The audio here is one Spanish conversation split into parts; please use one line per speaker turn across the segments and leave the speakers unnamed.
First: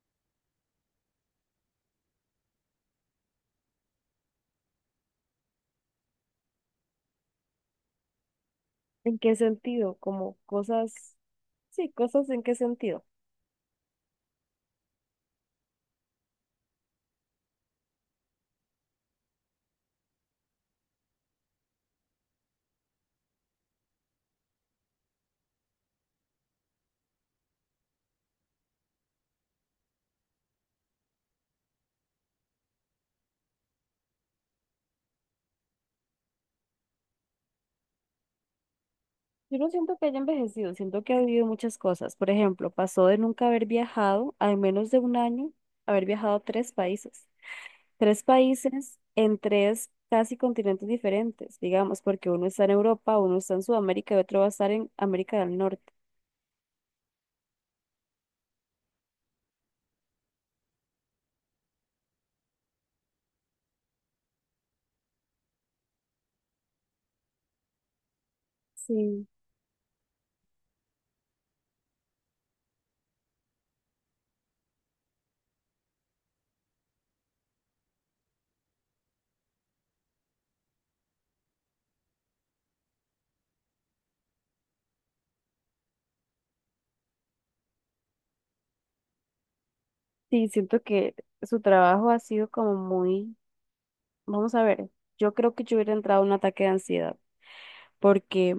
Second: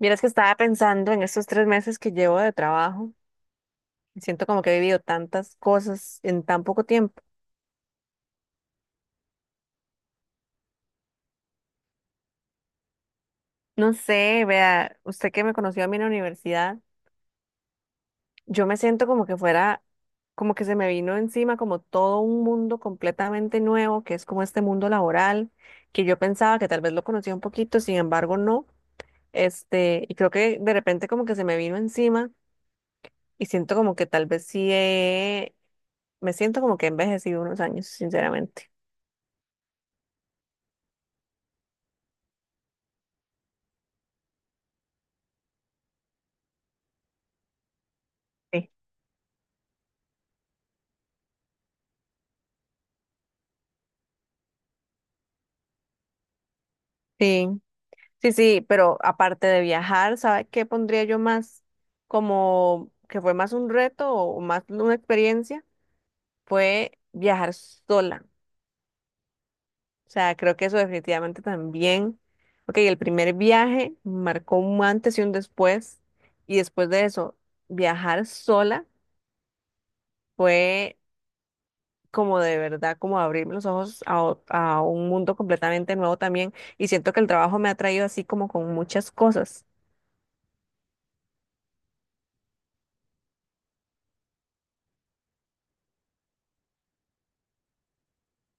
Vieras que estaba pensando en estos tres meses que llevo de trabajo. Y siento como que he vivido tantas cosas en tan poco tiempo.
¿En qué sentido? Como cosas, sí, cosas en qué sentido.
No sé, vea, usted que me conoció a mí en la universidad, yo me siento como que fuera, como que se me vino encima como todo un mundo completamente nuevo, que es como este mundo laboral, que yo pensaba que tal vez lo conocía un poquito, sin embargo no. Este, y creo que de repente como que se me vino encima y siento como que tal vez me siento como que he envejecido unos años, sinceramente.
Yo no siento que haya envejecido, siento que ha vivido muchas cosas. Por ejemplo, pasó de nunca haber viajado, a en menos de un año, haber viajado a tres países. Tres
Sí.
países en tres casi continentes diferentes, digamos, porque uno está en Europa, uno está en Sudamérica y otro va a estar en América del Norte.
Sí. Sí, sí, pero aparte de viajar, ¿sabe qué pondría yo más como que fue más un reto o más una experiencia? Fue viajar sola.
Sí.
O sea, creo que eso definitivamente también. Ok, el primer viaje marcó un antes y un después. Y después de eso, viajar sola fue como de verdad, como abrirme los ojos a un mundo completamente nuevo también. Y siento que el trabajo me ha traído así como con muchas cosas.
Sí, siento que su trabajo ha sido como muy, vamos a ver, yo creo que yo hubiera entrado en un ataque de ansiedad, porque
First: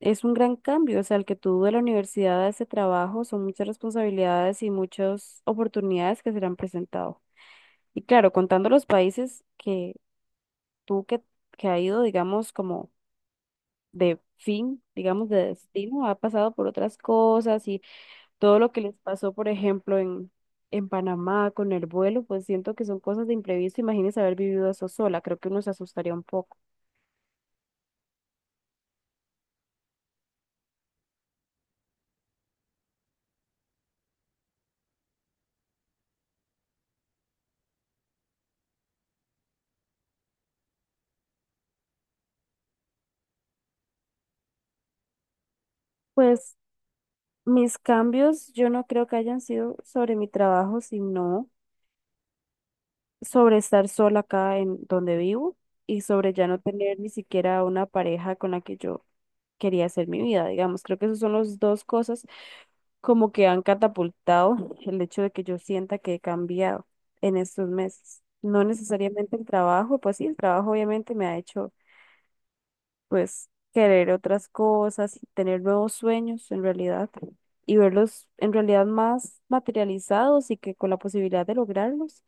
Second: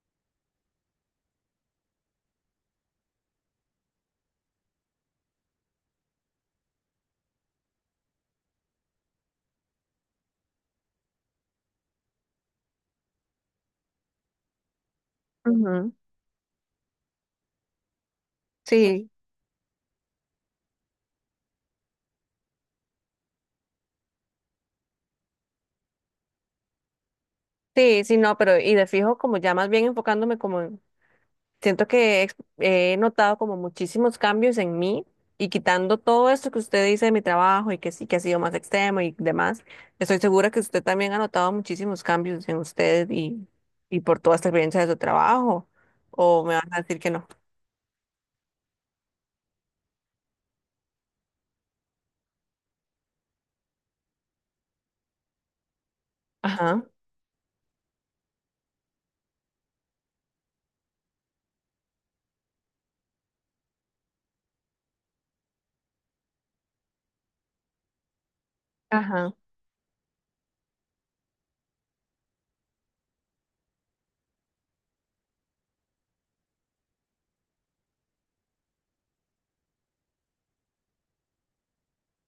es un gran cambio, o sea, el que tú de la universidad a ese trabajo son muchas responsabilidades y muchas oportunidades que serán presentado. Y claro, contando los países que tú que ha ido, digamos, como de fin, digamos, de
Ujú.
destino, ha pasado por otras cosas y todo lo que les
Sí.
pasó, por ejemplo, en Panamá con el vuelo, pues siento que son cosas de imprevisto. Imagínese haber vivido eso sola, creo que uno se asustaría un poco.
Sí, sí, no, pero y de fijo, como ya más bien enfocándome siento que he notado como muchísimos cambios en mí y quitando todo esto que usted dice de mi trabajo y que sí, que ha sido más extremo y demás, estoy segura que usted también ha notado muchísimos cambios en usted y por toda esta experiencia de su trabajo, o me
Pues
van a decir que no.
mis cambios yo no creo que hayan sido sobre mi trabajo, sino sobre estar sola acá en donde vivo y sobre ya no
Ajá,
tener ni siquiera una pareja con la que yo quería hacer mi vida, digamos. Creo que esas son las dos cosas como que han catapultado el hecho de que yo sienta que he cambiado en estos meses. No necesariamente
ajá.
el trabajo, pues sí, el trabajo obviamente me ha hecho pues querer otras cosas y tener nuevos sueños en realidad y verlos en realidad más materializados y que con la posibilidad de lograrlos.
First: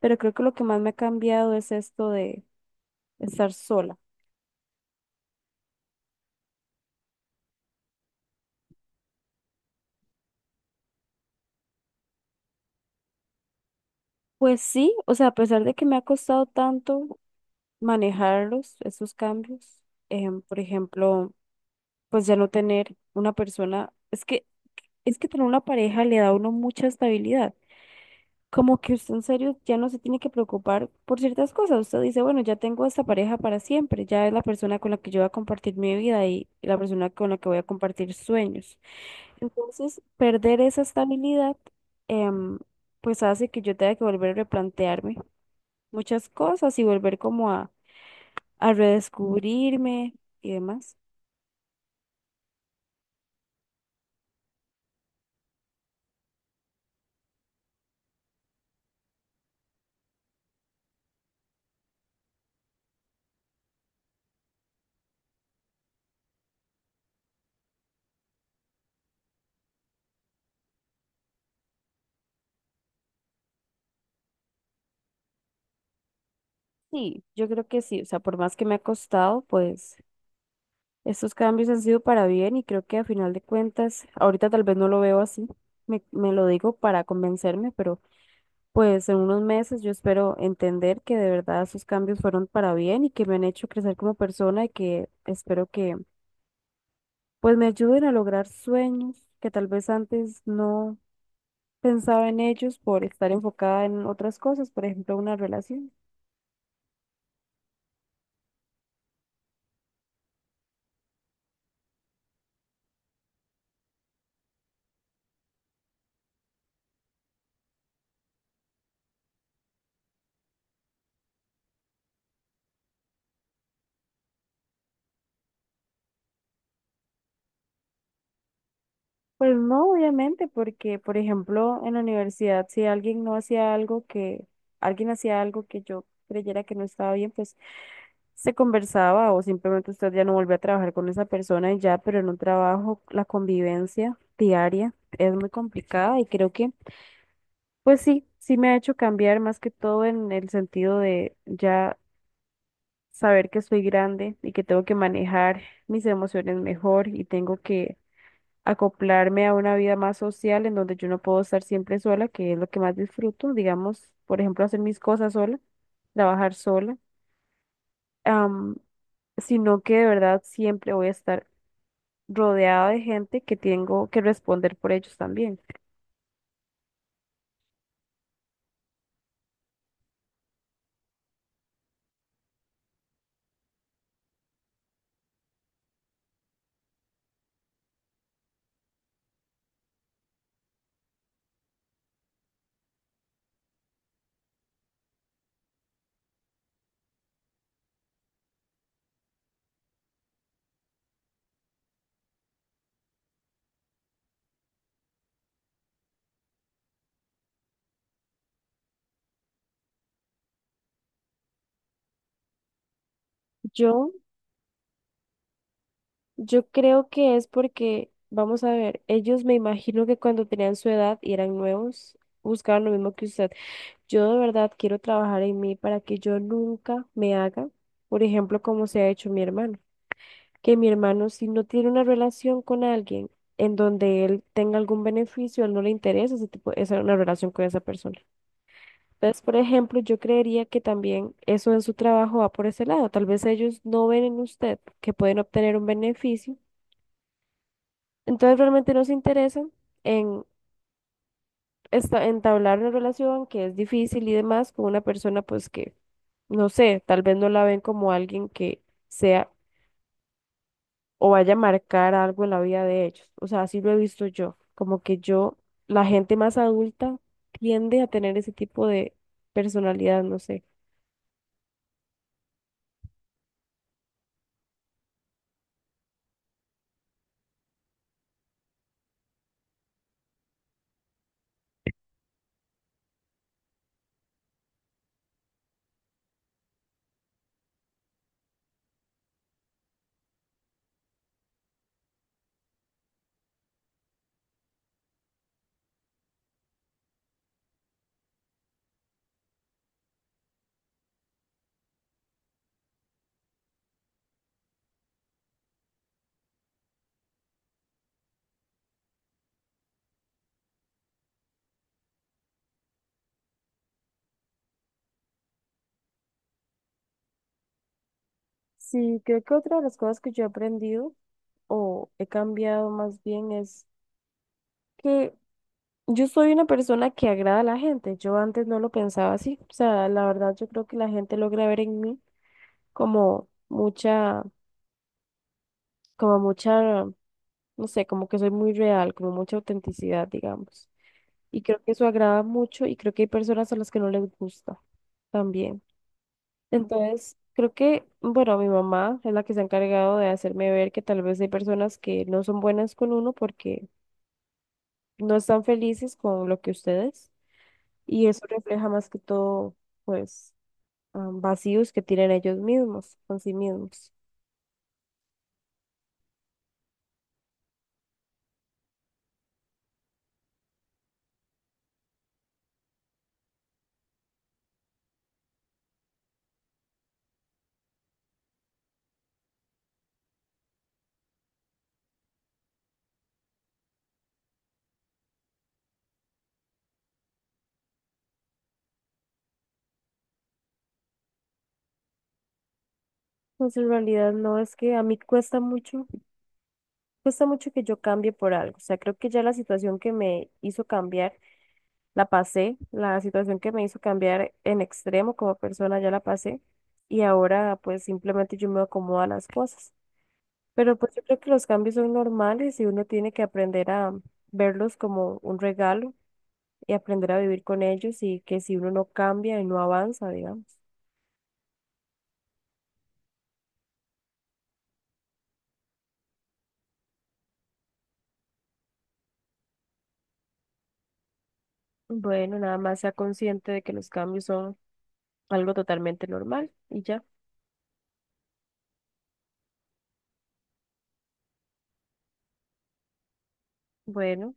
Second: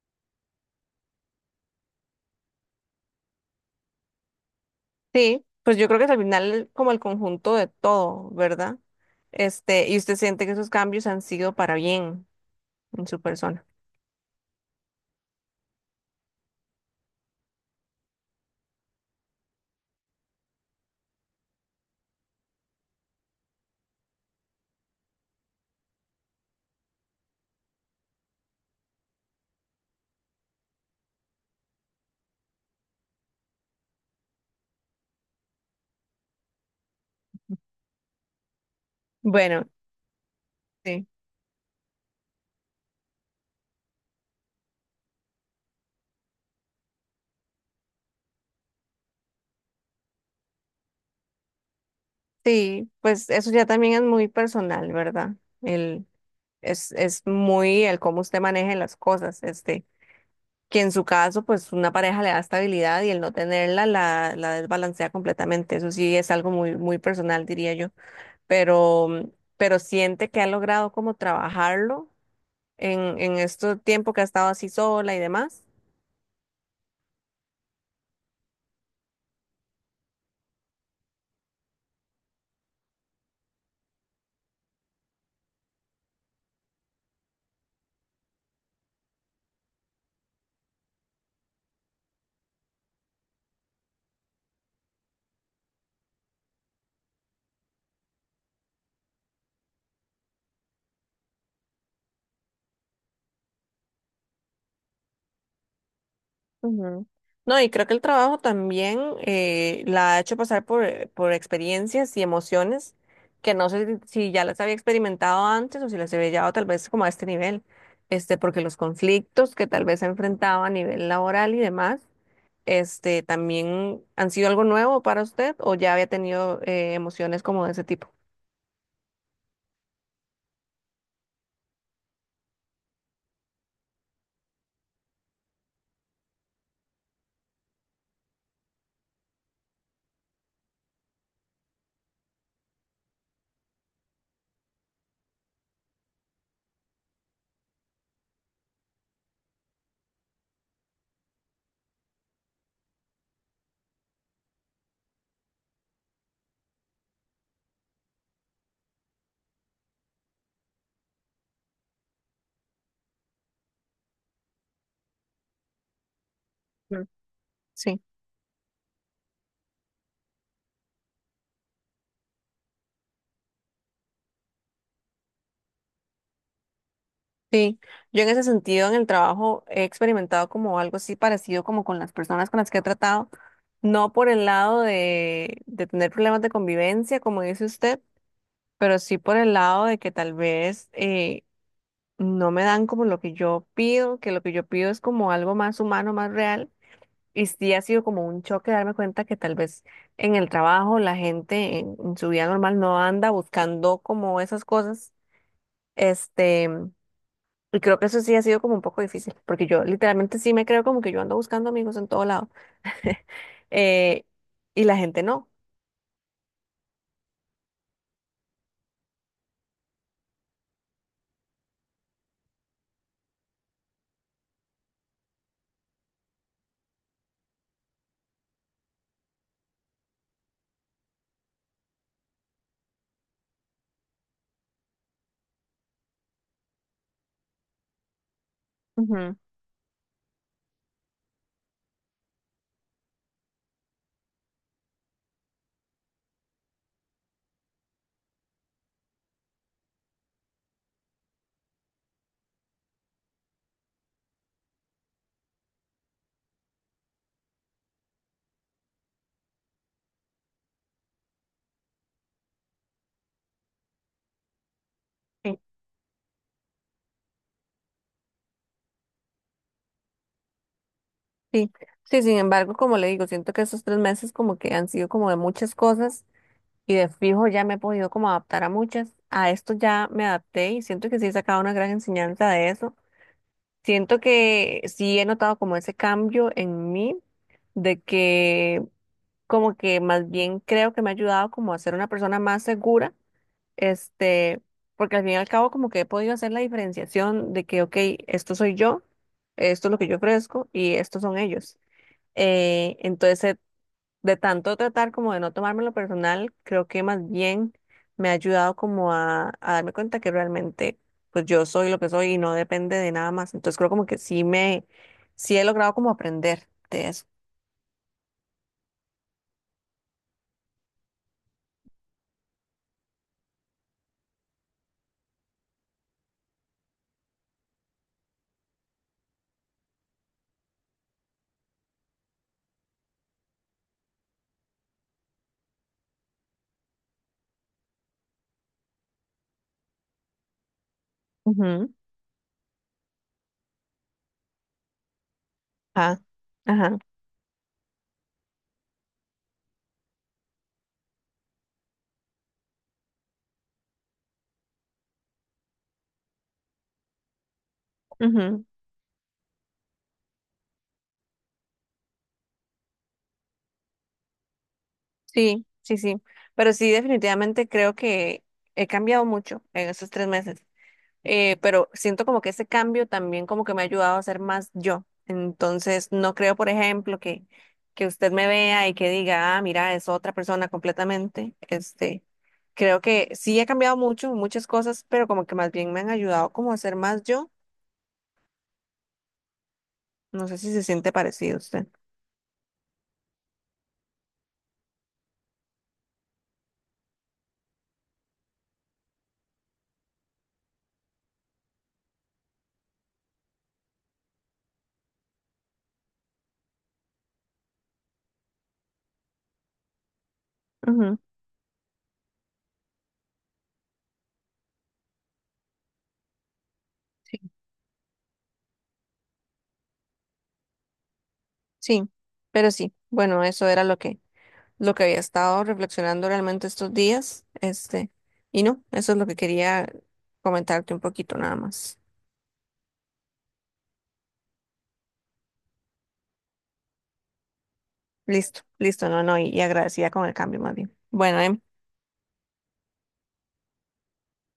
Pero creo que lo que más me ha cambiado es esto de estar sola.
Sí, pues yo creo que es al final como el conjunto de todo, ¿verdad? Este, y usted siente que esos cambios han sido para bien en su persona.
Pues sí, o sea, a pesar de que me ha costado tanto manejarlos, esos cambios, por ejemplo, pues ya no tener una persona, es que tener una pareja le da a uno mucha estabilidad, como que usted en serio ya no se tiene que preocupar por ciertas cosas. Usted dice, bueno, ya tengo esta pareja para siempre, ya es la persona con la que yo voy a compartir mi vida y la persona con la que voy a compartir sueños.
Bueno.
Entonces, perder esa
Sí.
estabilidad, em, pues hace que yo tenga que volver a replantearme muchas cosas y volver como a redescubrirme y demás.
Sí, pues eso ya también es muy personal, ¿verdad? El, es muy el cómo usted maneje las cosas, este, que en su caso, pues una pareja le da estabilidad y el no tenerla la desbalancea completamente. Eso sí es algo muy, muy personal, diría yo. Pero, pero siente que ha logrado como trabajarlo en este tiempo que ha estado así sola y demás.
Sí, yo creo que sí, o sea, por más que me ha costado, pues, estos cambios han sido para bien y creo que a final de cuentas, ahorita tal vez no lo veo así, me lo digo para convencerme, pero pues en unos meses yo espero entender que de verdad esos cambios fueron para bien y que me han hecho crecer como persona y que espero que pues me ayuden a lograr sueños que tal vez antes no pensaba en ellos por estar enfocada en otras cosas, por ejemplo, una relación.
Ujú. No, y creo que el trabajo también la ha hecho pasar por experiencias y emociones que no sé si ya las había experimentado antes o si las había llevado tal vez como a este nivel, este, porque los conflictos que tal vez ha enfrentado a nivel laboral y demás, este, también han sido algo nuevo para usted o ya había tenido emociones como de ese tipo.
Pues no, obviamente, porque, por ejemplo, en la universidad, alguien hacía algo que yo creyera que no estaba bien, pues se conversaba o simplemente usted ya no volvió a trabajar con esa persona y ya, pero en un trabajo, la convivencia diaria es muy complicada y creo que, pues sí, sí me ha hecho cambiar más que todo en el sentido de ya saber que soy grande y que tengo que manejar mis emociones mejor y tengo que acoplarme a una vida más social en donde yo no puedo estar siempre sola, que es lo que más disfruto, digamos, por ejemplo, hacer mis cosas sola, trabajar sola,
Mm. Sí.
am, sino que de verdad siempre voy a estar rodeada de gente que tengo que responder por ellos también.
Sí, yo en ese sentido en el trabajo he experimentado como algo así parecido como con las personas con las que he tratado, no por el lado de tener problemas de convivencia, como dice usted, pero sí por el lado de que tal vez no me dan como lo que yo pido, que lo que yo pido es como algo más humano, más real, y sí ha sido como un choque darme cuenta que tal vez en el trabajo la gente en su vida normal no anda buscando como esas cosas. Este, y creo que eso sí ha sido como un poco difícil, porque yo literalmente sí me creo como que yo ando buscando amigos en todo lado,
Yo,
eh, y la gente no.
yo creo que es porque, vamos a ver, ellos me imagino que cuando tenían su edad y eran nuevos, buscaban lo mismo que usted. Yo de verdad quiero trabajar en mí para que yo nunca me haga, por ejemplo, como se ha hecho mi hermano, que mi hermano, si no tiene una relación con alguien en donde él tenga algún beneficio, a él no le interesa una relación con esa persona.
Ujú.
Entonces, por ejemplo, yo creería que también eso en su trabajo va por ese lado. Tal vez ellos no ven en usted que pueden obtener un beneficio. Entonces, realmente no se interesan en entablar una relación que es difícil y demás con una persona, pues que, no sé, tal vez no la ven como alguien que sea o vaya a marcar algo en la vida de ellos. O sea, así lo he visto yo. Como que yo,
Sí,
la gente más adulta tiende a tener ese tipo de personalidad, no sé.
sí. Sí, sin embargo, como le digo, siento que esos tres meses como que han sido como de muchas cosas y de fijo ya me he podido como adaptar a muchas. A esto ya me adapté y siento que sí he sacado una gran enseñanza de eso. Siento que sí he notado como ese cambio en mí de que como que más bien creo que me ha ayudado como a ser una persona más segura este, porque al fin y al cabo como que he podido hacer la diferenciación de que, ok, esto soy yo, esto es lo que yo ofrezco y estos son ellos. Entonces, de tanto tratar como de no tomármelo personal, creo que más bien me ha ayudado como a darme cuenta que realmente pues yo soy lo que soy y no depende de nada más. Entonces creo como que sí he logrado como aprender de eso.
Sí, creo que otra de las cosas que yo he aprendido o he cambiado más bien es que yo soy una persona que agrada a la gente. Yo antes no lo pensaba así. O sea, la verdad yo creo que la gente logra ver en mí como mucha, como mucha, no sé, como que soy muy real, como mucha autenticidad, digamos. Y creo que
Ujú.
eso agrada mucho y creo que hay personas a las que no les gusta también.
Ah, ajá,
Entonces, creo que, bueno, mi mamá es la que se ha encargado de hacerme ver que tal vez hay personas que no son buenas con uno porque no están felices con lo que ustedes y eso
ujú.
refleja más que todo, pues, ah, vacíos que tienen ellos mismos, con sí mismos.
Sí, sí, sí. Pero sí, definitivamente creo que he cambiado mucho en esos tres meses. Pero siento como que ese cambio también como que me ha ayudado a ser más yo. Entonces, no creo, por ejemplo, que usted me vea y que diga, ah, mira, es otra persona completamente. Este, creo que sí he cambiado mucho, muchas cosas, pero como que más bien me han ayudado como a ser más yo. No sé si se siente parecido a usted.
Pues en realidad no, es que a mí cuesta mucho que yo cambie por algo. O sea, creo que ya la situación que me hizo cambiar la pasé, la situación que me hizo cambiar en extremo como persona ya la pasé y ahora pues simplemente yo me acomodo a las cosas. Pero pues
Ujú.
yo creo que los cambios son normales y uno tiene que aprender a verlos como un regalo y aprender a vivir con ellos y que si uno no cambia y no avanza, digamos.
Sí, pero sí, bueno, eso era lo que había estado reflexionando realmente estos días, este, y no, eso es lo que quería comentarte un poquito nada más.
Bueno, nada más sea consciente de que los cambios son algo totalmente normal y ya.
Listo, listo, no, no, y agradecida con el cambio más bien. Bueno, em,
Bueno.